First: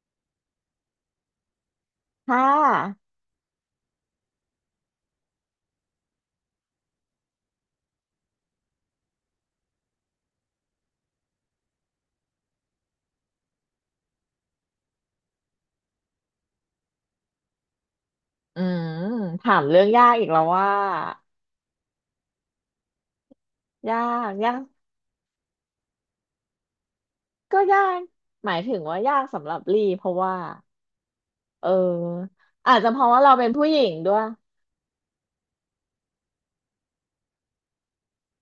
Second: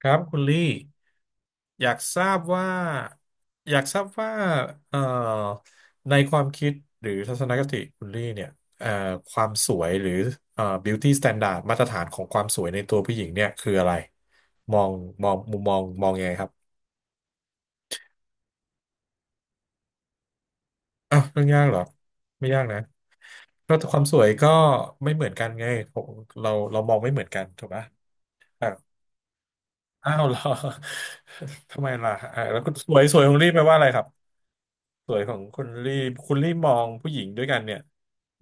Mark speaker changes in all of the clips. Speaker 1: ครับคุณลี่อยากทรา
Speaker 2: ค่
Speaker 1: บว่า
Speaker 2: ะ
Speaker 1: อยากทราบว่าเอ่อในความคิดหรือทัศนคติคุณลี่เนี่ยเอ่อความสวยหรือbeauty standard มาตรฐานของความสวยในตัวผู้หญิงเนี่ยคืออะไรมองมองมุมมองมองยังไงครับ
Speaker 2: อืมถามเรื่องยากอีกแล้วว่า
Speaker 1: อ้าวเรื่องยากเหรอไม่ยากนะเพราะค
Speaker 2: ยา
Speaker 1: วามสวย
Speaker 2: ก
Speaker 1: ก็
Speaker 2: ยาก
Speaker 1: ไม่เหมือนกันไงผมเราเรามองไม่เหมือนกัน
Speaker 2: ก็
Speaker 1: ถูกปะ
Speaker 2: ยากหมาย
Speaker 1: อ้าว
Speaker 2: ถึงว่ายากสำหรับลี่เพ
Speaker 1: อ้าว
Speaker 2: ราะ
Speaker 1: เหร
Speaker 2: ว่า
Speaker 1: อ
Speaker 2: เออ
Speaker 1: ทำไมล่ะอ่าแล้วคุณ
Speaker 2: อาจ
Speaker 1: ส
Speaker 2: จะเพ
Speaker 1: วย
Speaker 2: ราะ
Speaker 1: สว
Speaker 2: ว่า
Speaker 1: ยข
Speaker 2: เรา
Speaker 1: อง
Speaker 2: เป็
Speaker 1: ลี่
Speaker 2: น
Speaker 1: แปล
Speaker 2: ผู้
Speaker 1: ว่า
Speaker 2: หญิ
Speaker 1: อะไร
Speaker 2: ง
Speaker 1: ครับ
Speaker 2: ด้วย
Speaker 1: สวยของคุณลี่คุณลี่มองผู้หญิงด้วยกันเนี่ย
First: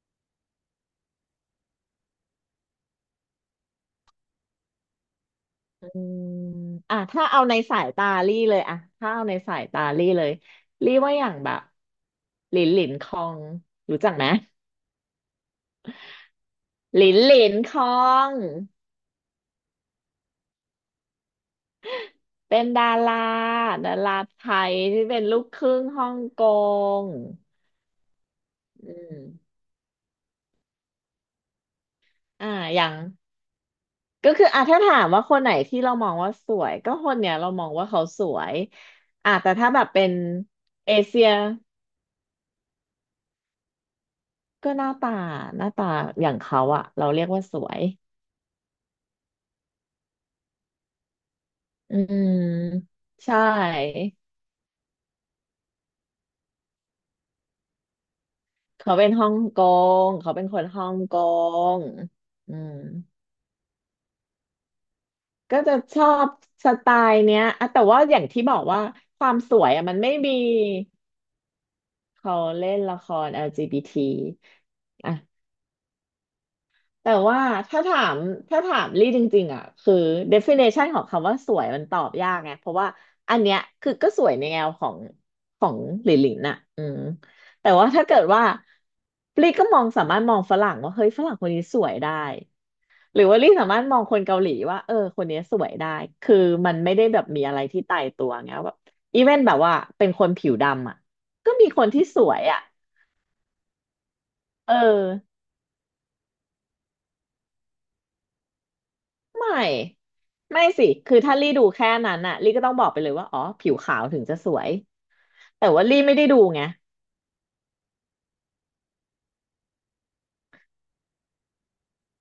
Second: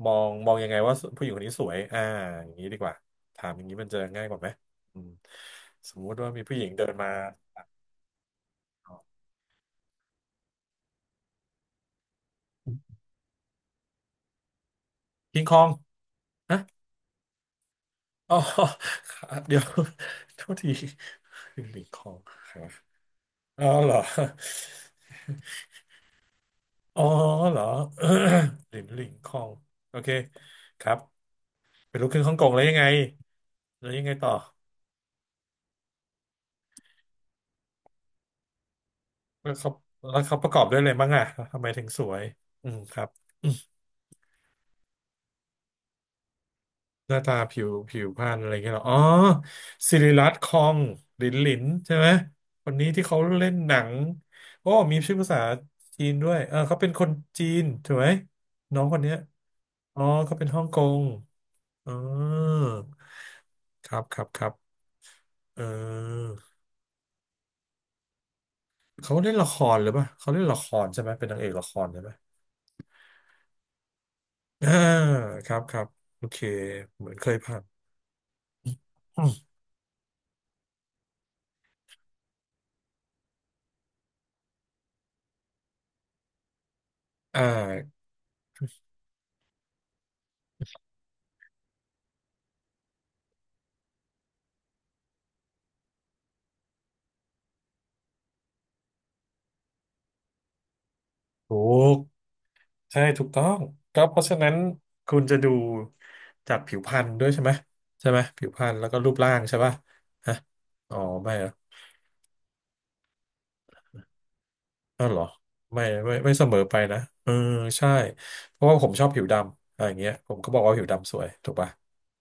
Speaker 1: มองมองยังไงว่าผู้หญิงคนนี้สวยอ่าอย่างนี้ดีกว่าถามอย่างนี้มันจะง่ายกว่าไหมอืม
Speaker 2: อื
Speaker 1: สมมุติ
Speaker 2: ม
Speaker 1: ว่ามีผู้หญิงเดิน
Speaker 2: อ่ะ
Speaker 1: มา
Speaker 2: ถ้าเอาในสายตาลี่เลยอะถ้าเอาในสายตาลี่เลยลี่ว่าอย่างแบบหลินหลินคองรู้จักไหม
Speaker 1: คิงคองฮะ
Speaker 2: หลินหลินคอง
Speaker 1: อ๋อ เดี๋ยว โทษทีลิงคอง
Speaker 2: เป็นดารา
Speaker 1: อ๋อเห
Speaker 2: ดา
Speaker 1: รอ
Speaker 2: ราไทยที่เป็นลูกครึ่งฮ่องก
Speaker 1: อ๋อ
Speaker 2: ง
Speaker 1: เหรอ ลิน
Speaker 2: อื
Speaker 1: ลิง
Speaker 2: ม
Speaker 1: คอง โอเคครับเป็นลูกครึ่งฮ่องก
Speaker 2: อ่า
Speaker 1: งแล้วยั
Speaker 2: อ
Speaker 1: งไง
Speaker 2: ย่าง
Speaker 1: แล้วยังไงต่
Speaker 2: ก็
Speaker 1: อ
Speaker 2: คืออ่ะถ้าถามว่าคนไหนที่เรามองว่าสวยก็คนเนี้ยเรามองว่าเขาสวยอ่ะ
Speaker 1: แล้
Speaker 2: แต่
Speaker 1: ว
Speaker 2: ถ้า
Speaker 1: เขา
Speaker 2: แบบเป็น
Speaker 1: แล้วเขาประกอบด้วยอะไร
Speaker 2: เอ
Speaker 1: บ้าง
Speaker 2: เชี
Speaker 1: อ่ะ
Speaker 2: ย
Speaker 1: ทำไมถึงสวยอืมครับ
Speaker 2: ก็หน้าตาอย่างเขาอ่ะเรา
Speaker 1: หน้า
Speaker 2: เรียก
Speaker 1: ตา
Speaker 2: ว่าส
Speaker 1: ผิว
Speaker 2: วย
Speaker 1: ผิวพรรณอะไรเงี้ยเหรออ๋อศิริรัตน์คองหลินหลินใช่
Speaker 2: อื
Speaker 1: ไหม
Speaker 2: ม
Speaker 1: คนนี้ที่เขา
Speaker 2: ใช่
Speaker 1: เล่นหนังโอ้มีชื่อภาษาจีนด้วยเออเขาเป็นคนจีนถูกไหมน้อง
Speaker 2: เขา
Speaker 1: คน
Speaker 2: เป็น
Speaker 1: เนี้ย
Speaker 2: ฮ่องก
Speaker 1: อ๋อ
Speaker 2: งเขา
Speaker 1: เขา
Speaker 2: เป็
Speaker 1: เป็
Speaker 2: น
Speaker 1: น
Speaker 2: ค
Speaker 1: ฮ่อ
Speaker 2: น
Speaker 1: งก
Speaker 2: ฮ่อง
Speaker 1: ง
Speaker 2: กง
Speaker 1: อ๋อ
Speaker 2: อืม
Speaker 1: ครับครับครับ
Speaker 2: ก็
Speaker 1: เอ
Speaker 2: จะชอบ
Speaker 1: อ
Speaker 2: สไตล์เนี้ยอ่ะแต่ว่าอย่างที่บอกว่า
Speaker 1: เขา
Speaker 2: ควา
Speaker 1: เล่น
Speaker 2: ม
Speaker 1: ละ
Speaker 2: ส
Speaker 1: ค
Speaker 2: วย
Speaker 1: ร
Speaker 2: อะ
Speaker 1: หรือ
Speaker 2: มัน
Speaker 1: เปล่า
Speaker 2: ไม่
Speaker 1: เขา
Speaker 2: มี
Speaker 1: เล่นละครใช่ไหมเป็นนางเอกละครใช่ไหม
Speaker 2: เขาเล่นละคร LGBT อลจีบี
Speaker 1: อ่า
Speaker 2: ทีอ่ะ
Speaker 1: ครับครับโอเคเหมื
Speaker 2: แต่
Speaker 1: อนเคย
Speaker 2: ว่า
Speaker 1: ผ่าน
Speaker 2: ถ้าถามถ้าถามลี่จ
Speaker 1: อื
Speaker 2: ริง
Speaker 1: ม
Speaker 2: ๆอ่ะคือ definition ของคำว่าสวยมันตอบยากไงเพราะว่าอันเนี้ยคือก็สวยในแนวของของหลินหลินน่ะ
Speaker 1: อ่
Speaker 2: แต่ว่า
Speaker 1: า
Speaker 2: ถ้าเกิดว่าลี่ก็มองสามารถมองฝรั่งว่าเฮ้ยฝรั่งคนนี้สวยได้หรือว่าลี่สามารถมองคนเกาหลีว่าเออคนนี้สวยได้คือมันไม่ได้แบบมีอะไรที่ตายตัวไงแบบอีเวนแบบว่าเป็นคนผิวดำอ่ะก็
Speaker 1: ถู
Speaker 2: มีคน
Speaker 1: ก
Speaker 2: ที่สวยอ่ะ
Speaker 1: ใช่ถูกต้องก็เพราะฉะนั้น
Speaker 2: เออ
Speaker 1: คุณจะดูจากผิวพรรณด้วยใช่ไหมใช่ไหมผิวพรรณแล้วก็รูปร่าง
Speaker 2: ไม่
Speaker 1: ใช่ป่ะฮะ
Speaker 2: ไม่สิ
Speaker 1: อ๋อ
Speaker 2: คือ
Speaker 1: ไม่
Speaker 2: ถ้า
Speaker 1: เหร
Speaker 2: ลี่
Speaker 1: อ
Speaker 2: ดูแค่นั้นน่ะลี่ก็ต้องบอกไปเลยว่าอ๋อผิวขาวถึงจะสวย
Speaker 1: อ้าวเหรอ
Speaker 2: แต่
Speaker 1: ไม่
Speaker 2: ว่าลี่ไม่
Speaker 1: ไม่
Speaker 2: ได้
Speaker 1: ไม่
Speaker 2: ดู
Speaker 1: เสมอ
Speaker 2: ไง
Speaker 1: ไปนะเออใช่เพราะว่าผมชอบผิวดำอะไรอย่างเงี้ยผมก็บอกว่าผิวดำสวยถูกป่ะ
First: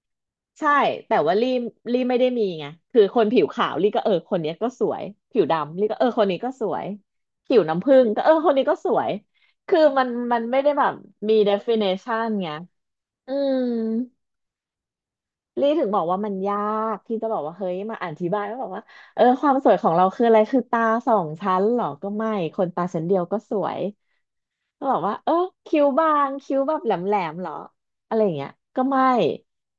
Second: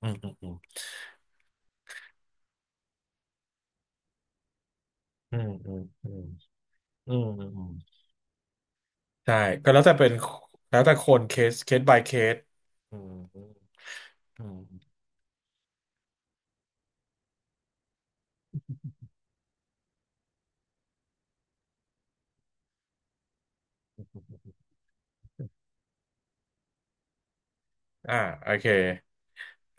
Speaker 1: อืมอืมอืม
Speaker 2: ใช่แต่ว่าลี่ไม่ได้มีไงคือคนผิวขาวลี่ก็เออคนเนี้ยก็สวย
Speaker 1: อื
Speaker 2: ผิว
Speaker 1: มอืม
Speaker 2: ดำลี่ก็เอ
Speaker 1: อื
Speaker 2: อ
Speaker 1: ม
Speaker 2: คนนี้ก็สวย
Speaker 1: อืมอืม
Speaker 2: ผิ
Speaker 1: อื
Speaker 2: ว
Speaker 1: ม
Speaker 2: น้ำผึ้งก็เออคนนี้ก็สวย
Speaker 1: ใช่ก็
Speaker 2: คื
Speaker 1: แล้
Speaker 2: อ
Speaker 1: วแต่
Speaker 2: มั
Speaker 1: เป็
Speaker 2: น
Speaker 1: น
Speaker 2: มันไม่ได้
Speaker 1: แล้ว
Speaker 2: แบ
Speaker 1: แต่
Speaker 2: บ
Speaker 1: คนเค
Speaker 2: มี
Speaker 1: สเคส by เค
Speaker 2: definition
Speaker 1: ส
Speaker 2: ไง
Speaker 1: อืม
Speaker 2: อืม
Speaker 1: อืม
Speaker 2: ลี่ถึงบอกว่ามันยากที่จะบอกว่าเฮ้ยมาอธิบายว่าแบบว่าเออความสวยของเราคืออะไรคือตาสองชั้นเหรอก็ไม่คนตาชั้นเดียวก็สวย
Speaker 1: อืม
Speaker 2: ก็บอกว่าเออคิ้วบางคิ้วแบบแหลมแหลมเหรอ
Speaker 1: อ่า
Speaker 2: อะไรอย่างเงี้
Speaker 1: โอ
Speaker 2: ย
Speaker 1: เค
Speaker 2: ก็ไม่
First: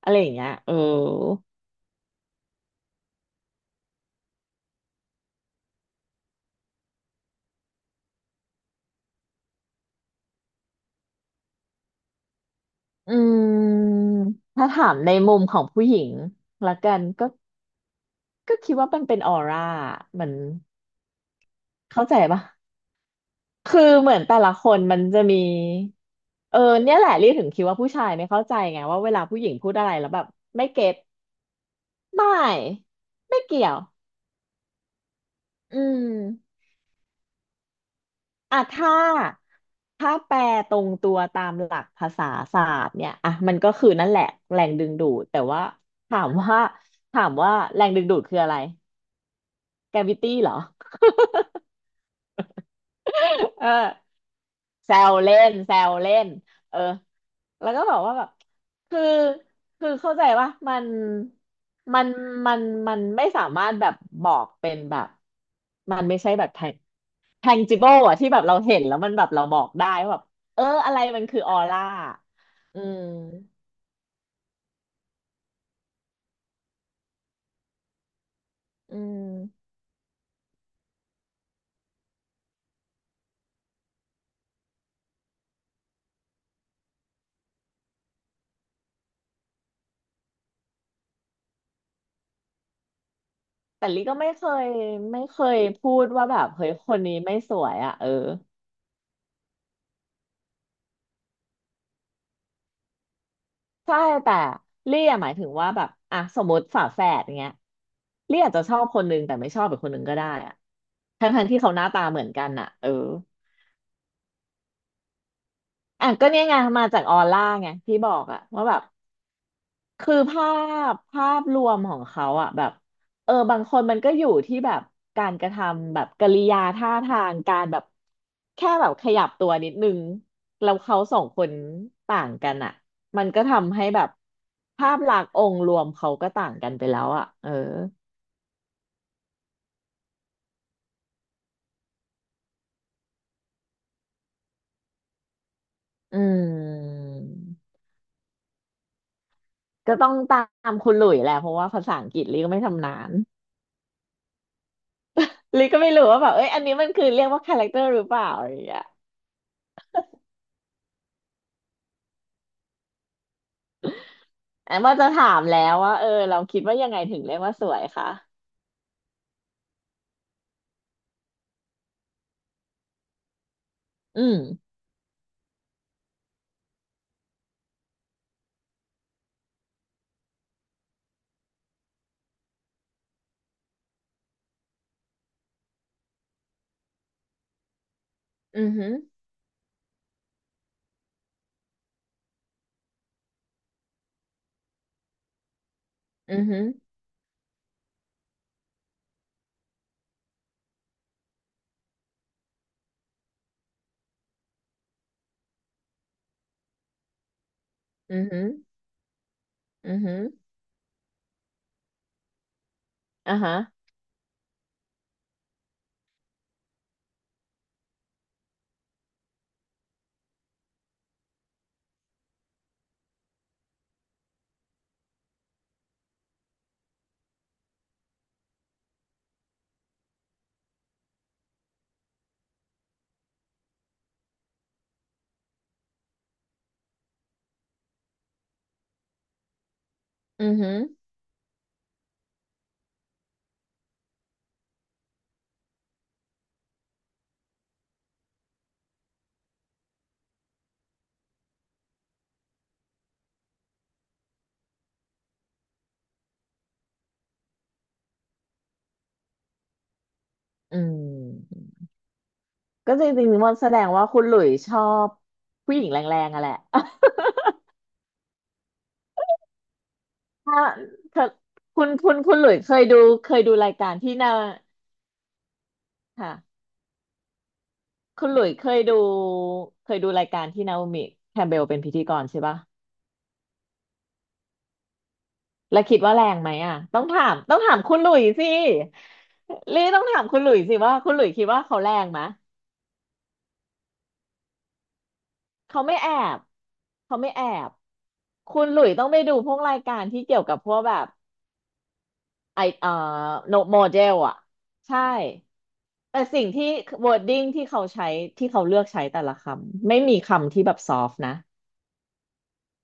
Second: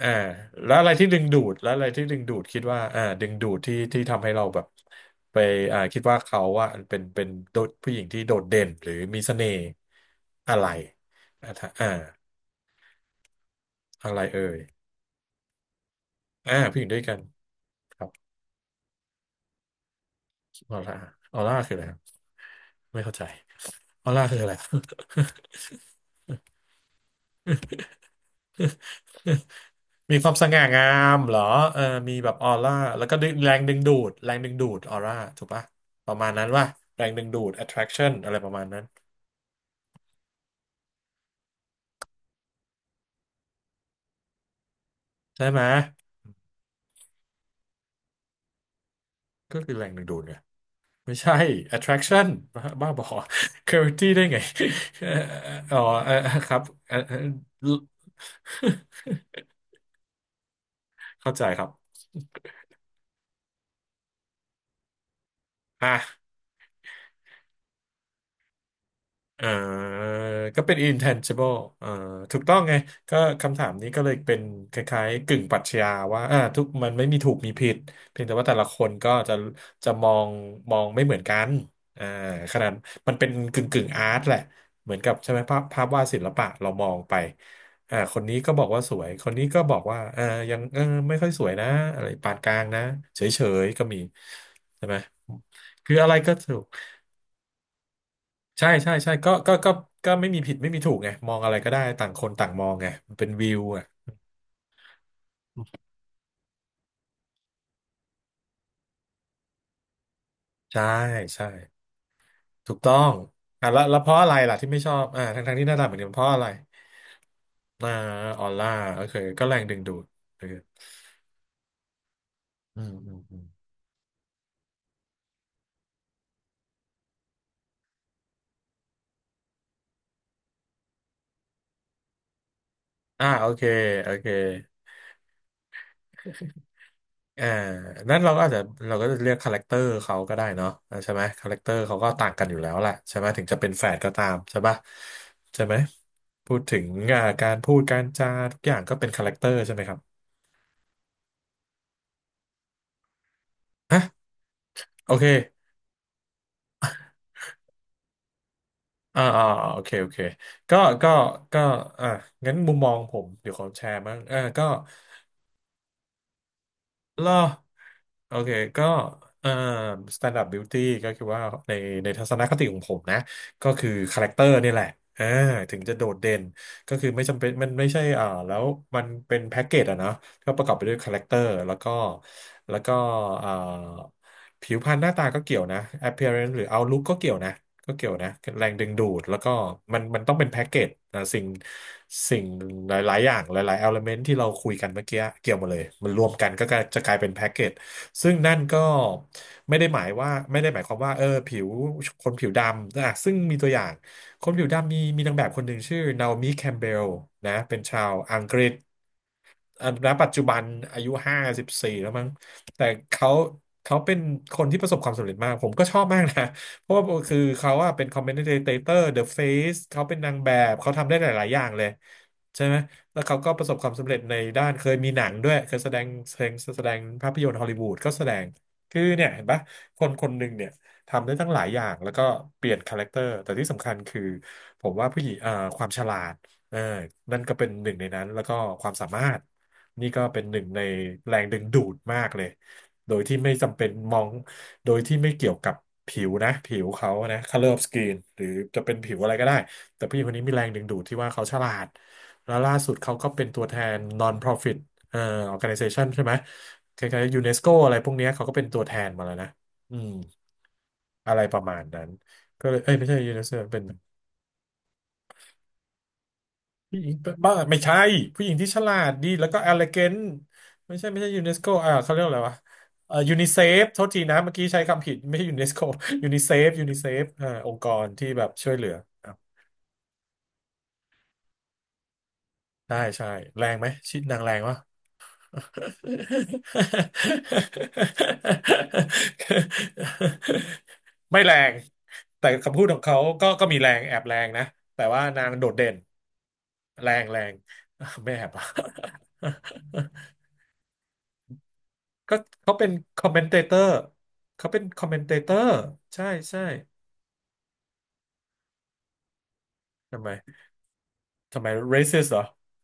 Speaker 1: อ่า
Speaker 2: อะไรอย่างเงี้ยเอ
Speaker 1: แล้
Speaker 2: อ
Speaker 1: วอะไรที่ดึงดูดแล้วอะไรที่ดึงดูดคิดว่าอ่าดึงดูดที่ที่ทำให้เราแบบไปอ่าคิดว่าเขาว่าเป็นเป็นโดดผู้หญิงที่โดดเด่นหรือมีเสน่ห์อะไรอ่าถ้าอ่า
Speaker 2: อืม
Speaker 1: อะไรเอ่ย
Speaker 2: ถ้าถามในมุมของผู้หญิง
Speaker 1: อ่า
Speaker 2: ละ
Speaker 1: ผู้หญิง
Speaker 2: กั
Speaker 1: ด้ว
Speaker 2: น
Speaker 1: ยกัน
Speaker 2: ก็
Speaker 1: ครับ
Speaker 2: ก็คิดว่ามันเป็นออร่ามัน
Speaker 1: ออร่าออร่าคืออะไรครับ
Speaker 2: เข้าใจปะ
Speaker 1: ไม่เข้าใจ
Speaker 2: คือ
Speaker 1: อ
Speaker 2: เห
Speaker 1: อ
Speaker 2: มือน
Speaker 1: ร่า
Speaker 2: แต่
Speaker 1: คืออะ
Speaker 2: ละ
Speaker 1: ไร
Speaker 2: คนมันจะมีเออเนี่ยแหละเรียกถึงคิดว่าผู้ชายไม่เข้าใจไงว่าเวลาผู้หญิงพูดอะไรแล้ ว
Speaker 1: มี
Speaker 2: แบ
Speaker 1: ค
Speaker 2: บ
Speaker 1: วามสง่า
Speaker 2: ไม่
Speaker 1: งา
Speaker 2: เก็ต
Speaker 1: มเหรอเออมี
Speaker 2: ไม
Speaker 1: แบบอ
Speaker 2: ่
Speaker 1: อร่าแล้วก็ดึง
Speaker 2: ไม่
Speaker 1: แรง
Speaker 2: เกี่ย
Speaker 1: ดึ
Speaker 2: ว
Speaker 1: งดูดแรงดึงดูดออร่าถูกปะ
Speaker 2: อืม
Speaker 1: ประมาณนั้นว่าแรงดึงดูด attraction อะไรประ
Speaker 2: อ่ะ
Speaker 1: มาณนั้น
Speaker 2: ถ้าแปลตรงตัวตามหลักภาษาศาสตร์เนี่ยอ่ะมันก็คือนั่นแหละแรงดึงดูดแต่
Speaker 1: ใช่ไหม
Speaker 2: ว่าถามว่าถามว่าแรงดึงดูดคืออะไร
Speaker 1: ก็คือแรง
Speaker 2: g ก
Speaker 1: ดึ
Speaker 2: a
Speaker 1: งดู
Speaker 2: วิ
Speaker 1: ดไง
Speaker 2: ตี้เหรอ
Speaker 1: ไม่ใช่ attraction บ้าบ้าบอ
Speaker 2: เอ อ
Speaker 1: gravity ได้ไง
Speaker 2: แซ
Speaker 1: เอ่อ
Speaker 2: วเล่นแซ
Speaker 1: อ๋อ
Speaker 2: ว
Speaker 1: เอ่
Speaker 2: เล่
Speaker 1: อ
Speaker 2: น
Speaker 1: ครับ
Speaker 2: เออ
Speaker 1: เอ่อ
Speaker 2: แล้วก็บอกว่าแบบคือคือเข้าใจว่า
Speaker 1: เข้าใจครับ
Speaker 2: มันมันมันไม่สามารถแบบบอกเป็นแบบมันไม่
Speaker 1: อ่ะ
Speaker 2: ใช่แบบ tangible อะที่แบบเราเห็นแล้วมันแบบเรา
Speaker 1: อ่
Speaker 2: บอกได้
Speaker 1: า
Speaker 2: ว่าแบบเอ
Speaker 1: ก็
Speaker 2: อ
Speaker 1: เป็น
Speaker 2: อะไรมันคือออ
Speaker 1: intangible
Speaker 2: ร่า
Speaker 1: อ่าถูกต้องไง
Speaker 2: อืม
Speaker 1: ก็คำถามนี้ก็เลยเป็นคล้ายๆกึ่งปรัชญาว่าอ่าทุกมันไม่มีถูกมีผิดเพียงแต่ว่าแต่ละคน
Speaker 2: อื
Speaker 1: ก็จะ
Speaker 2: ม
Speaker 1: จะมองมองไม่เหมือนกันอ่าขนาดมันเป็นกึ่งกึ่งอาร์ตแหละเหมือนกับใช่ไหมภาพภาพวาดศิลปะเรามองไปอ่าคนนี้ก็บอกว่าสวยคนนี้ก็บอกว่าเออยังเออไม่ค่อยสวยนะอะไรปานกลางนะเฉยๆก็
Speaker 2: แต่
Speaker 1: มี
Speaker 2: ลิก็ไม่เคย
Speaker 1: ใช่ไหม
Speaker 2: พู
Speaker 1: คือ
Speaker 2: ด
Speaker 1: อะไร
Speaker 2: ว่า
Speaker 1: ก็
Speaker 2: แบบ
Speaker 1: ถูก
Speaker 2: เฮ้ยคนนี้ไม่สวยอ่ะเออ
Speaker 1: ใช่ใช่ใช่ก็ก็ก็ก็ไม่มีผิดไม่มีถูกไงมองอะไรก็ได้ต่างคนต่างมองไงมันเป็นวิวอ่ะ
Speaker 2: ใช่แต่ลี่อะหมายถึงว่าแบบอ่ะสมมติฝาแฝดเงี้ยลี่อาจจะชอบคนนึงแต่ไม่ชอบอีกคนนึงก็ได้อ่ะ
Speaker 1: ใช่
Speaker 2: ทั้งทั้
Speaker 1: ใช่
Speaker 2: งที่เขาหน้าตาเหมือนกันอ่ะ
Speaker 1: ถูก
Speaker 2: เออ
Speaker 1: ต้องอ่ะแล้วแล้วเพราะอะไรล่ะที่ไม่ชอบอ่าทั้งทั้งที่หน้าตาเหมือนกั
Speaker 2: อ่ะ
Speaker 1: นเพ
Speaker 2: ก็
Speaker 1: ราะอะ
Speaker 2: เนี่
Speaker 1: ไร
Speaker 2: ยไงมาจากออร่าไง
Speaker 1: อ่า
Speaker 2: ที่บอกอ่ะ
Speaker 1: ออ
Speaker 2: ว่า
Speaker 1: ร่า
Speaker 2: แบบ
Speaker 1: โอเคก็แรงดึงดูด
Speaker 2: คือ
Speaker 1: โอเค
Speaker 2: ภาพรวมของเขาอะแบบ
Speaker 1: อืมอืม
Speaker 2: เออ
Speaker 1: อืม
Speaker 2: บางคนมันก็อยู่ที่แบบการกระทำแบบกริยาท่าทางการแบบแค่แบบขยับตัวนิดนึงแล้วเขาสองคนต่างกันอะมั
Speaker 1: อ่า
Speaker 2: นก็
Speaker 1: โอเค
Speaker 2: ทำให้แบ
Speaker 1: โอ
Speaker 2: บ
Speaker 1: เค
Speaker 2: ภาพลักษณ์องค์รวมเขาก็ต่างกันไปแล้วอะ
Speaker 1: อ่า
Speaker 2: เออ
Speaker 1: นั่นเราก็อาจจะเราก็จะเรียกคาแรคเตอร์เขาก็ได้เนาะอ่าใช่ไหมคาแรคเตอร์เขาก็ต่างกันอยู่แล้วแหละใช่ไหมถึงจะเป็นแฝดก็ตามใช่ปะใช่ไหม
Speaker 2: อื
Speaker 1: พูดถึง
Speaker 2: ม
Speaker 1: อ่าการพูดการจาทุกอย่างก็เป็นคาแรคเตอร์ใช่ไหมค
Speaker 2: ก็
Speaker 1: รับ
Speaker 2: ต้องตามคุณหลุยแหละเพราะว่าภาษาอังกฤษลี่ก็ไม่ชำนาญ
Speaker 1: โอเค
Speaker 2: ลี่ก็ไม่รู้ว่าแบบเอ้ยอันนี้มันคือเรียกว่าคาแรคเตอร์หรือเปล่าอะไรอย่างเงี้ย
Speaker 1: อ่าอ่าโอเค โอเคก็ก็ก็อ่างั้นมุมมองผม เดี๋ยวขอแชร์บ้างอ่าก็
Speaker 2: แอมว่าจะถามแล้วว่าเออเราคิดว่ายังไงถึง
Speaker 1: ล่
Speaker 2: เรี
Speaker 1: อ
Speaker 2: ยกว่าสวยคะ
Speaker 1: โอเค ก็เอ่อ standard beauty ก็คือว่าในในทัศนคติของผมนะ ก็คือคา
Speaker 2: อื
Speaker 1: แรค
Speaker 2: ม
Speaker 1: เตอร์นี่แหละอ่าถึงจะโดดเด่น ก็คือไม่จำเป็นมันไม่ใช่อ่าแล้วมันเป็นแพ็กเกจอะนะ ก็ประกอบไปด้วยคาแรคเตอร์แล้วก็แล้วก็เอ่อผิวพรรณหน้าตาก็เกี่ยวนะ appearance หรือ outlook ก็เกี่ยวนะก็เกี่ยวนะ
Speaker 2: อื
Speaker 1: แร
Speaker 2: อ
Speaker 1: งดึ
Speaker 2: หื
Speaker 1: ง
Speaker 2: อ
Speaker 1: ดูดแล้วก็มันมันต้องเป็นแพ็กเกจนะสิ่งสิ่งหลายๆอย่างหลายๆ element ที่เราคุยกันเมื่อกี้เกี่ยวหมาเลยมันรวม
Speaker 2: อือ
Speaker 1: กัน
Speaker 2: หื
Speaker 1: ก็
Speaker 2: อ
Speaker 1: จะกลายเป็นแพ็กเกจซึ่งนั่นก็ไม่ได้หมายว่าไม่ได้หมายความว่าผิวคนผิวดำนะซึ่งมีตัวอย่างคนผิวดำมีนางแบบคนหนึ่งชื่อนาโอมิแคมเบลนะเป็นชาว
Speaker 2: อือ
Speaker 1: อั
Speaker 2: หื
Speaker 1: ง
Speaker 2: อ
Speaker 1: กฤษ
Speaker 2: อือ
Speaker 1: ณ
Speaker 2: หือ
Speaker 1: ปัจจุบันอายุ54แล้วมั้งแต่เขา
Speaker 2: อ่ะฮะ
Speaker 1: เขาเป็นคนที่ประสบความสำเร็จมากผมก็ชอบมากนะ เพราะว่าคือเขาอะเป็น commentator The Face เขาเป็นนางแบบเขาทำได้หลายๆอย่างเลยใช่ไหมแล้วเขาก็ประสบความสำเร็จในด้านเคยมีหนังด้วยเคยแสดงภาพยนตร์ฮอลลีวูดก็แสดงคือเนี่ยเห็นปะคนคนหนึ่งเนี่ยทำได้ตั้งหลายอย่างแล้วก็เปลี่ยนคาแรคเตอร์แต่ที่สำคัญคือผมว่าผู้หญิงความฉลาด เออนั่นก็เป็นหนึ่งในนั้นแล้วก็ความสามารถ นี่ก็เป็
Speaker 2: อื
Speaker 1: น
Speaker 2: อ
Speaker 1: หนึ่ง
Speaker 2: หือ
Speaker 1: ในแรงดึงดูดมากเลย โดยที่ไม่จำเป็นมอง โดยที่ไม่เกี่ยวกับผิวนะผิวเขานะ color of skin หรือจะเป็นผิวอะไรก็ได้แต่ผู้หญิงคนนี้มีแรงดึงดูดที่ว่าเขาฉลาดแล้วล่าสุดเขาก็เป็นตัวแทน non-profit เอ่อ organization ใช่ไหมคล้ายๆยูเนสโกอะไรพวกเนี้ยเขาก็เป็นตัวแทนมาแล้วนะอืม
Speaker 2: อื
Speaker 1: อะไรป
Speaker 2: ม
Speaker 1: ระมาณนั้นก็เลยเอ้
Speaker 2: ก็
Speaker 1: ย
Speaker 2: จ
Speaker 1: ไม่ใช่
Speaker 2: ริง
Speaker 1: ยูเน
Speaker 2: ๆ
Speaker 1: ส
Speaker 2: มัน
Speaker 1: โก
Speaker 2: แสด
Speaker 1: เป็น
Speaker 2: งว่าคุณหลุยชอบผู้หญิงแรงๆอะแหละ
Speaker 1: ผู้หญิงบ้าไม่ใช่ผู้หญิงที่ฉลาดดีแล้วก็ e l ล e ก a น t
Speaker 2: ถ้า
Speaker 1: ไม่ใช่ไม่
Speaker 2: ถ้า
Speaker 1: ใช่ยูเนสโกเขาเรียก
Speaker 2: คุ
Speaker 1: อะ
Speaker 2: ณ
Speaker 1: ไร
Speaker 2: หลุ
Speaker 1: วะ
Speaker 2: ยเคยดูเค
Speaker 1: ยู
Speaker 2: ย
Speaker 1: นิ
Speaker 2: ดู
Speaker 1: เซ
Speaker 2: ราย
Speaker 1: ฟ
Speaker 2: การ
Speaker 1: โทษ
Speaker 2: ที่
Speaker 1: ที
Speaker 2: นา
Speaker 1: นะเมื่อกี้ใช้คำผิดไม่ใช่ยูเนสโกยูนิเซ
Speaker 2: ค่ะ
Speaker 1: ฟยูนิเซฟ องค์กร
Speaker 2: คุ
Speaker 1: ที่
Speaker 2: ณหลุ
Speaker 1: แบบ
Speaker 2: ยเค
Speaker 1: ช่วย
Speaker 2: ย
Speaker 1: เหลือ
Speaker 2: ดู
Speaker 1: อ่ะ
Speaker 2: รายการที่นาโอมิแคมเบลเป็นพิธีกรใช่ปะ
Speaker 1: ใช่ใช่แรงไหมชิดนางแรงวะ
Speaker 2: แล้วคิดว่าแรงไหมอ่ะต้อง ถามคุณหลุยสิลี่ต้องถามคุณหลุยสิว่าคุณหลุย
Speaker 1: ไม่
Speaker 2: คิด
Speaker 1: แร
Speaker 2: ว่า
Speaker 1: ง
Speaker 2: เขาแรงไหม
Speaker 1: แต่คำพูดของเขาก็มีแรงแอบแรงนะแต่ว่านางโดด
Speaker 2: เขา
Speaker 1: เด่น
Speaker 2: ไม่แอบ
Speaker 1: แร
Speaker 2: เขา
Speaker 1: ง
Speaker 2: ไม่
Speaker 1: แร
Speaker 2: แอ
Speaker 1: ง
Speaker 2: บ
Speaker 1: ไม่แอบ
Speaker 2: คุ
Speaker 1: อะ
Speaker 2: ณหลุยต้องไปดูพวกรายการที่เกี่ยวกับพวกแบบ
Speaker 1: ก็
Speaker 2: ไอ
Speaker 1: เขาเป็นคอมเมนเต
Speaker 2: โน
Speaker 1: เตอ
Speaker 2: โม
Speaker 1: ร์
Speaker 2: เดลอ่ะ
Speaker 1: เขาเป็นค
Speaker 2: ใช่
Speaker 1: อมเมนเตเตอร์
Speaker 2: แต่
Speaker 1: ใช่
Speaker 2: สิ่ง
Speaker 1: ใช่
Speaker 2: ที่ wording ที่เขาใช้ที่เขาเลือกใช้แต่ละคำไม่มี
Speaker 1: ทำไม
Speaker 2: คำที่แบบ soft นะ
Speaker 1: ทำไม racist เหรอ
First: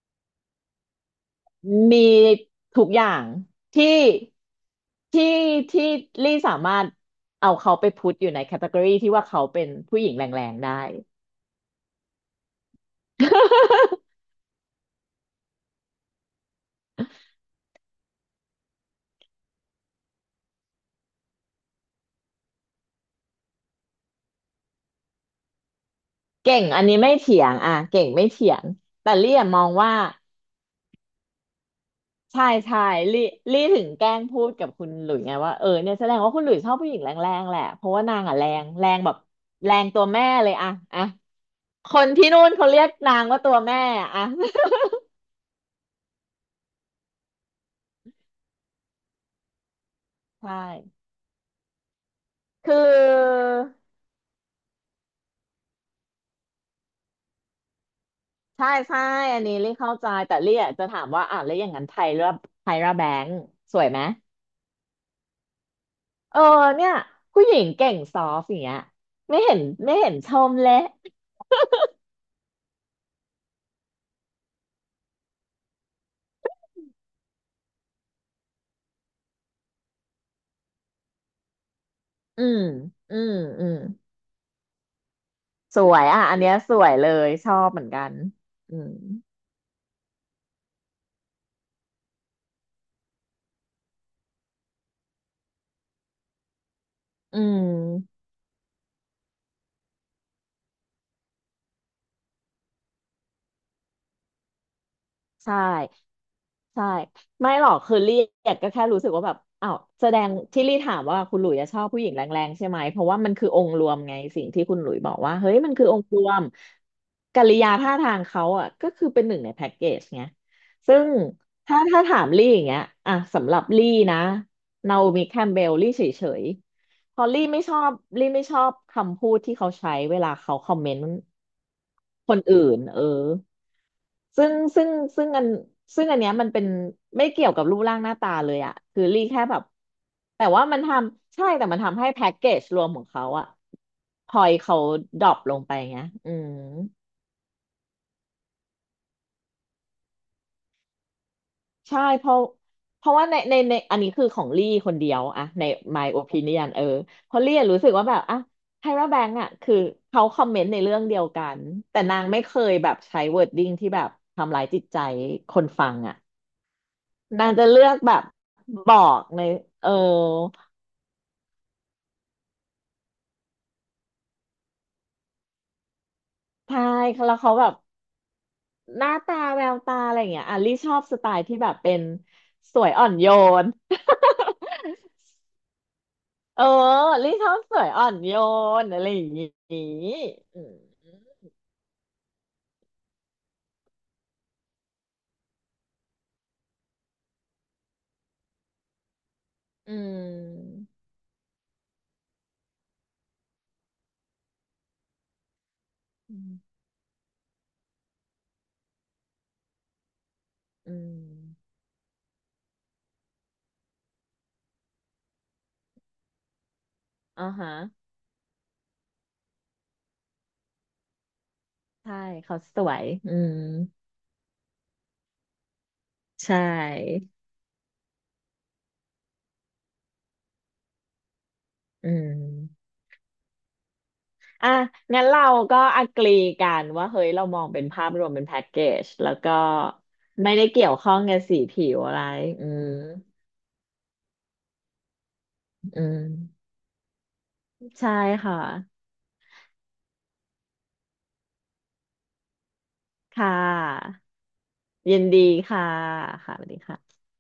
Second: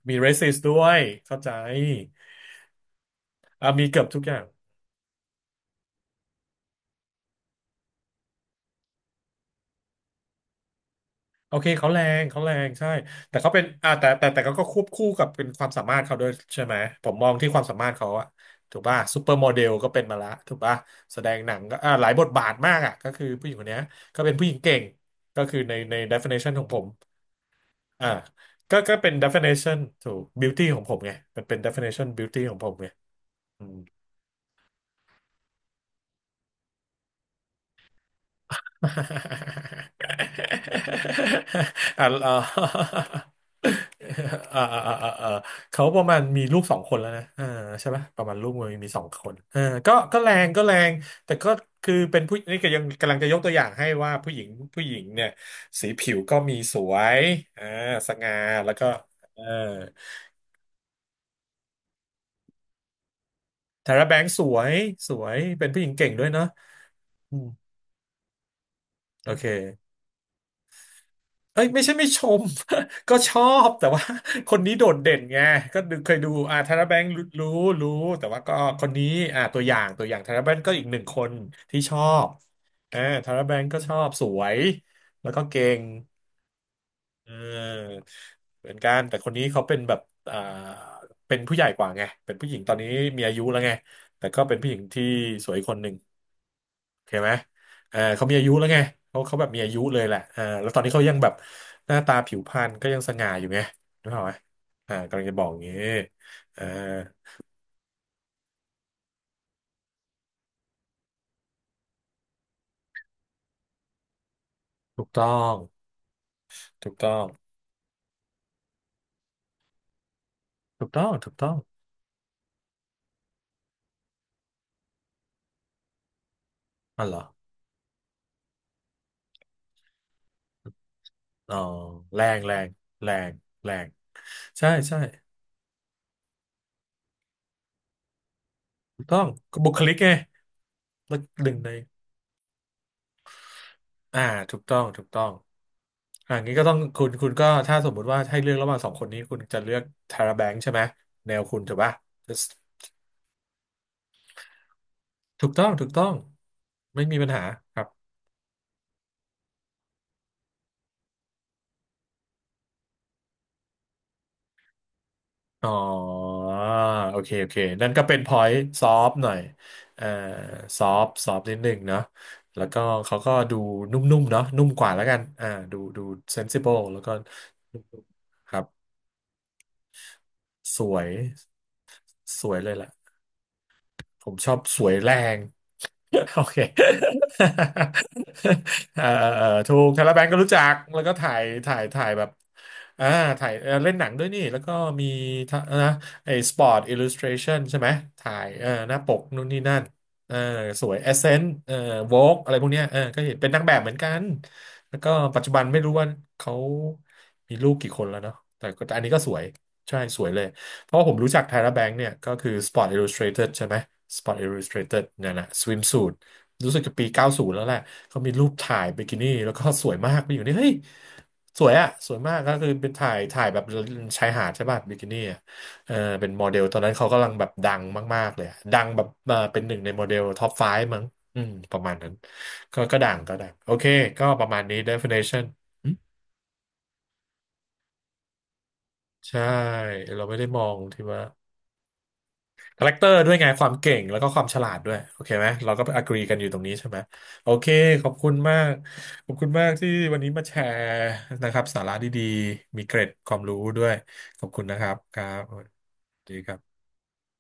Speaker 1: มี racist ด้วยเข้าใจ
Speaker 2: มีทุกอย่าง
Speaker 1: อ่ะมี
Speaker 2: ที่
Speaker 1: เกือบทุกอย่าง
Speaker 2: ที่ที่ลี่สามารถเอาเขาไปพุทอยู่ในแคตตากรีที่ว่าเขาเป็นผู้หญิงแรงๆได้
Speaker 1: โอเคเขาแรงเขาแรงใช่แต่เขาเป็นอ่ะแต่แต่แต่เขาก็ควบคู่กับเป็นความสามารถเขาด้วยใช่ไหมผมมองที่ความสามารถเขาอะถูกป่ะซูเปอร์โมเดลก็เป็นมาละถูกป่ะแสดงหนังก็อ่ะหลายบทบาทมากอะก็คือผู้หญิงคนเนี้ยก็เป็นผู้หญิงเก่งก็คือใน definition
Speaker 2: เก่
Speaker 1: ขอ
Speaker 2: ง
Speaker 1: งผ
Speaker 2: อัน
Speaker 1: ม
Speaker 2: นี้ไม่เถียงอ่ะเก่
Speaker 1: อ่า
Speaker 2: งไม่เถียง
Speaker 1: ก็เป็
Speaker 2: แต่
Speaker 1: น
Speaker 2: ลี่อะมอง
Speaker 1: definition
Speaker 2: ว่า
Speaker 1: ถูก beauty ของผมไงมันเป็น definition beauty
Speaker 2: ใช่
Speaker 1: ของผม
Speaker 2: ใช่
Speaker 1: ไง
Speaker 2: ลี่ลี่
Speaker 1: อืม
Speaker 2: ถึงแกล้งพูดกับคุณหลุยไงว่าเออเนี่ยแสดงว่าคุณหลุยชอบผู้หญิงแรงๆแหละเพราะว่านางอ่ะแรงแรงแบบแรงตัวแม่เลยอ่ะอ่ะค
Speaker 1: อ่า
Speaker 2: นที่
Speaker 1: อ่า
Speaker 2: นู่นเขาเรียกนาง ว่าตัวแม่อ่ะ
Speaker 1: อ่าอ่าอ่าอ่าเขาประมาณมีลูกสองคนแล้วนะอ่าใช่ปะประมาณลูกมีสองคนก็แร ง
Speaker 2: ใช่
Speaker 1: ก็แรงแต่ก็คือเป็นผู้นี่ก็
Speaker 2: ค
Speaker 1: ยังกำลังจะยก
Speaker 2: ือ
Speaker 1: ตัวอย่างให้ว่าผู้หญิงผู้หญิงเนี่ยสีผิวก็มีสวยอ่าสง่า
Speaker 2: ใช่
Speaker 1: แล้วก็
Speaker 2: ใช่อั
Speaker 1: เออ
Speaker 2: นนี้ลี่เข้าใจแต่ลี่อะจะถามว่าอ่ะแล้วอย่างนั้นไทยร่าไทยร่าแบงค์สวย
Speaker 1: ทา
Speaker 2: ไหม
Speaker 1: ร่าแบงค์สวยสวยเป็นผู้หญิงเก่งด้วย
Speaker 2: เออ
Speaker 1: เนาะ
Speaker 2: เนี่ย
Speaker 1: อื
Speaker 2: ผู้
Speaker 1: ม
Speaker 2: หญิงเก่งซอฟต์อย่างเงี้ย
Speaker 1: โอ
Speaker 2: ไม่เห็น
Speaker 1: เค
Speaker 2: ไม่เห็นชมเลย
Speaker 1: เอ้ยไม่ใช่ไม่ชม ก็ชอบแต่ว่า คนนี้โดดเด่นไงก็ดูเคยดูธารแบงค์รู้รู้แต่ว่าก็คนนี้ตัวอย่างตัวอย่างธารแบงค์ก็อีกหนึ่งคนที่ชอบ
Speaker 2: อืม
Speaker 1: อ่า
Speaker 2: อืม
Speaker 1: ธารแบง
Speaker 2: อื
Speaker 1: ค์
Speaker 2: ม
Speaker 1: ก็ชอบสวยแล้วก็เก่
Speaker 2: ส
Speaker 1: ง
Speaker 2: วยอ่ะอันเนี้ยสวยเล
Speaker 1: เ
Speaker 2: ยชอบเหมือน
Speaker 1: ออ
Speaker 2: กัน
Speaker 1: เหมือ
Speaker 2: อื
Speaker 1: นกั
Speaker 2: ม
Speaker 1: นแต่คนนี้เขาเป็นแบบอ่าเป็นผู้ใหญ่กว่าไงเป็นผู้หญิงตอนนี้มีอายุแล้วไงแต่ก็เป็นผู้หญิงที่สวยคนหนึ่ง เข้าไหม
Speaker 2: อืม
Speaker 1: เขามีอายุแล้วไงเขาเขาแบบมีอายุเลยแหละเออแล้วตอนนี้เขายังแบบหน้าตาผิวพรรณก็ยังสง่าอยู่ไงรู้ไหมกำลังจะบอกอ
Speaker 2: ใช่
Speaker 1: ย่างงี้เออ
Speaker 2: ใช่ไม่หรอกคือลี่ยกก็แค่รู้สึกว่าแบบอ้าวแสดงที่ลี่ถามว่าคุณหลุยอะชอบผู้หญิงแรงๆใช่ไหมเพราะว่ามันคือองค์รวมไงสิ่งที่คุณหลุย
Speaker 1: ถูก
Speaker 2: บอก
Speaker 1: ต้อ
Speaker 2: ว่าเฮ้
Speaker 1: ง
Speaker 2: ยมันคือองค์รวม
Speaker 1: ถูกต้อง
Speaker 2: กิริยาท่าทางเขาอ่ะก็คือเป็นหนึ่งในแพ็กเกจไง
Speaker 1: ถูก
Speaker 2: ซึ่
Speaker 1: ต้อ
Speaker 2: ง
Speaker 1: งถูกต้อง
Speaker 2: ถ้าถามลี่อย่างเงี้ยอ่ะสำหรับลี่นะนาโอมิแคมเบลลี่เฉย
Speaker 1: อ๋อ
Speaker 2: ๆ
Speaker 1: เหร
Speaker 2: เพ
Speaker 1: อ
Speaker 2: อลี่ไม่ชอบลี่ไม่ชอบคำพูดที่เขาใช้เวลาเขาคอมเมนต์
Speaker 1: อ๋อแร
Speaker 2: ค
Speaker 1: ง
Speaker 2: น
Speaker 1: แรง
Speaker 2: อื่นเอ
Speaker 1: แร
Speaker 2: อ
Speaker 1: งแรง
Speaker 2: ซึ่ง
Speaker 1: ใช่
Speaker 2: ซึ่ง
Speaker 1: ใช่
Speaker 2: ซึ่งอันซึ่งอันเนี้ยมันเป็นไม่เกี่ยวกับรูปร่างหน้าตาเลยอะ
Speaker 1: ถู
Speaker 2: คือ
Speaker 1: กต้อ
Speaker 2: รี่
Speaker 1: ง
Speaker 2: แค่แบ
Speaker 1: ก็
Speaker 2: บ
Speaker 1: บุคลิกไง
Speaker 2: แต่ว่ามันท
Speaker 1: แล้ว
Speaker 2: ำใช่
Speaker 1: หนึ่ง
Speaker 2: แต่
Speaker 1: ใน
Speaker 2: มันทำให้แพ็กเกจรวมของเขาอะ
Speaker 1: อ่า
Speaker 2: พอย
Speaker 1: ถูกต้
Speaker 2: เขา
Speaker 1: องถูกต้อ
Speaker 2: ดร
Speaker 1: ง
Speaker 2: อปลงไปไงอืม
Speaker 1: งี้ก็ต้องคุณก็ถ้าสมมุติว่าให้เลือกระหว่างสองคนนี้คุณจะเลือกทาราแบงค์ใช่ไหมแนวคุณถูกป่ะ
Speaker 2: ใช่เพราะเพราะว่าในอันนี้คือของลี่คนเดียวอะ
Speaker 1: ถูกต้
Speaker 2: ใน
Speaker 1: องถูกต้อ
Speaker 2: my
Speaker 1: ง
Speaker 2: opinion เออ
Speaker 1: ไม่มีปัญ
Speaker 2: เพราะ
Speaker 1: หา
Speaker 2: ลี่อะ
Speaker 1: ค
Speaker 2: รู้
Speaker 1: รับ
Speaker 2: สึกว่าแบบอะไทราแบงก์อะคือเขาคอมเมนต์ในเรื่องเดียวกันแต่นางไม่เคยแบบใช้ wording ที่แบบทำร้ายจิตใจค
Speaker 1: อ๋
Speaker 2: น
Speaker 1: อ
Speaker 2: ฟังอะ
Speaker 1: โอเคโอ
Speaker 2: นาง
Speaker 1: เค
Speaker 2: จะเลื
Speaker 1: นั่
Speaker 2: อ
Speaker 1: น
Speaker 2: ก
Speaker 1: ก็
Speaker 2: แบ
Speaker 1: เป็น
Speaker 2: บ
Speaker 1: พอยต์ซอ
Speaker 2: บอ
Speaker 1: ฟ
Speaker 2: ก
Speaker 1: หน่อย
Speaker 2: ในเออ
Speaker 1: เอ่อซอฟซอฟนิดหนึ่งเนาะแล้วก็เขาก็ดูนุ่มๆเนาะนุ่มกว่าแล้วกันดูเซนซิ b บ e
Speaker 2: ใช่
Speaker 1: แล้วก็
Speaker 2: แล้วเขาแบบ
Speaker 1: นุ่มๆครับ
Speaker 2: หน้าตาแววตาอะไรอย่างเงี้ยอ่ะลี่
Speaker 1: ส
Speaker 2: ช
Speaker 1: ว
Speaker 2: อบ
Speaker 1: ย
Speaker 2: สไตล์ที่แบบเป็น
Speaker 1: สวยเลย
Speaker 2: ส
Speaker 1: แหล
Speaker 2: วยอ่อ
Speaker 1: ะ
Speaker 2: นโยน
Speaker 1: ผมชอบสวยแรง โอเค
Speaker 2: เออลี่ชอบสวยอ่อนโยน
Speaker 1: เอ่
Speaker 2: อะ
Speaker 1: อ
Speaker 2: ไรอย่างงี้
Speaker 1: ถูกทาราแบงก์ก็รู้จั
Speaker 2: อื
Speaker 1: กแล้ว
Speaker 2: ม
Speaker 1: ก็ถ่ายแบบอ่าถ่ายเล่นหนังด้วยนี่แล้วก็มีทะนะไอ้สปอร์ตอิลลูสทรชันใช่ไหมถ่ายหน้าปกนู่นนี่นั่น
Speaker 2: อื
Speaker 1: เออส
Speaker 2: ม
Speaker 1: วยเอเซนต์โวกอะไรพวกเนี้ยก็เห็นเป็นนางแบบเหมือนกันแล้วก็ปัจจุบันไม่รู้ว่า
Speaker 2: อื
Speaker 1: เขา
Speaker 2: ม
Speaker 1: มีลูกกี่คนแล้วเนาะแต่ก็แต่อันนี้ก็สวยใช่สวยเลย เพ
Speaker 2: อื
Speaker 1: ราะผม
Speaker 2: ม
Speaker 1: รู้จัก Tyra Banks เนี่ยก็คือ Sport Illustrated ใช่ไหม Sport Illustrated เนั่ยนแหะ swimsuit รู้สึกจะปี
Speaker 2: อ่า
Speaker 1: 90 แล้ว
Speaker 2: ฮะ
Speaker 1: แหละเขามีรูปถ่ายบิกินี่แล้วก็สวยมากไปอยู่นี่เฮ้ยสวยอะส
Speaker 2: ใช่
Speaker 1: วยมากก็
Speaker 2: เขา
Speaker 1: คือ
Speaker 2: ส
Speaker 1: เป็น
Speaker 2: วย
Speaker 1: ถ่าย
Speaker 2: อื
Speaker 1: ถ่าย
Speaker 2: ม
Speaker 1: แบบชายหาดใช่ป่ะบิกินี่อะเออเป็นโม
Speaker 2: ใช
Speaker 1: เดลตอนนั้นเขากำ
Speaker 2: ่
Speaker 1: ลังแบบดังมากๆเลยอะดังแบบเป็นหนึ่งในโมเดลท็อป5มั้งอืมประมาณ
Speaker 2: อื
Speaker 1: นั้นก็
Speaker 2: ม
Speaker 1: ก็ดังก็ดังโอเคก็ประมาณ
Speaker 2: อ่ะ
Speaker 1: นี้
Speaker 2: งั้นเรา
Speaker 1: definition
Speaker 2: ก็อ g ก e e กันว่าเฮ้ยเรามองเป็นภาพรวมเป็นแพ็กเกจแล้ว
Speaker 1: ใช่
Speaker 2: ก็
Speaker 1: เราไม่ได้
Speaker 2: ไม่
Speaker 1: ม
Speaker 2: ได้
Speaker 1: อง
Speaker 2: เกี่ยว
Speaker 1: ที่
Speaker 2: ข้อ
Speaker 1: ว่า
Speaker 2: งกับสีผิวอะไรอื
Speaker 1: คา
Speaker 2: ม
Speaker 1: แรคเตอร์ด้วยไงความเก่งแล้วก็ความฉลาดด้วยโอเคไหมเราก็ไป
Speaker 2: อื
Speaker 1: agree กันอยู่ตรง
Speaker 2: ม
Speaker 1: นี้ใช่ไหมโอเคขอ
Speaker 2: ใช่
Speaker 1: บคุณมา
Speaker 2: ค่ะ
Speaker 1: กขอบคุณมากที่วันนี้มาแชร์นะครับสาระดีๆมีเกร็ดความ
Speaker 2: ค่
Speaker 1: รู้ด้วย
Speaker 2: ะ
Speaker 1: ขอบคุณนะครับค
Speaker 2: ยิน
Speaker 1: รั
Speaker 2: ดี
Speaker 1: บสว
Speaker 2: ค่ะ
Speaker 1: ัสดีค
Speaker 2: ค่ะ
Speaker 1: รั
Speaker 2: สวัสดี
Speaker 1: บ
Speaker 2: ค่ะ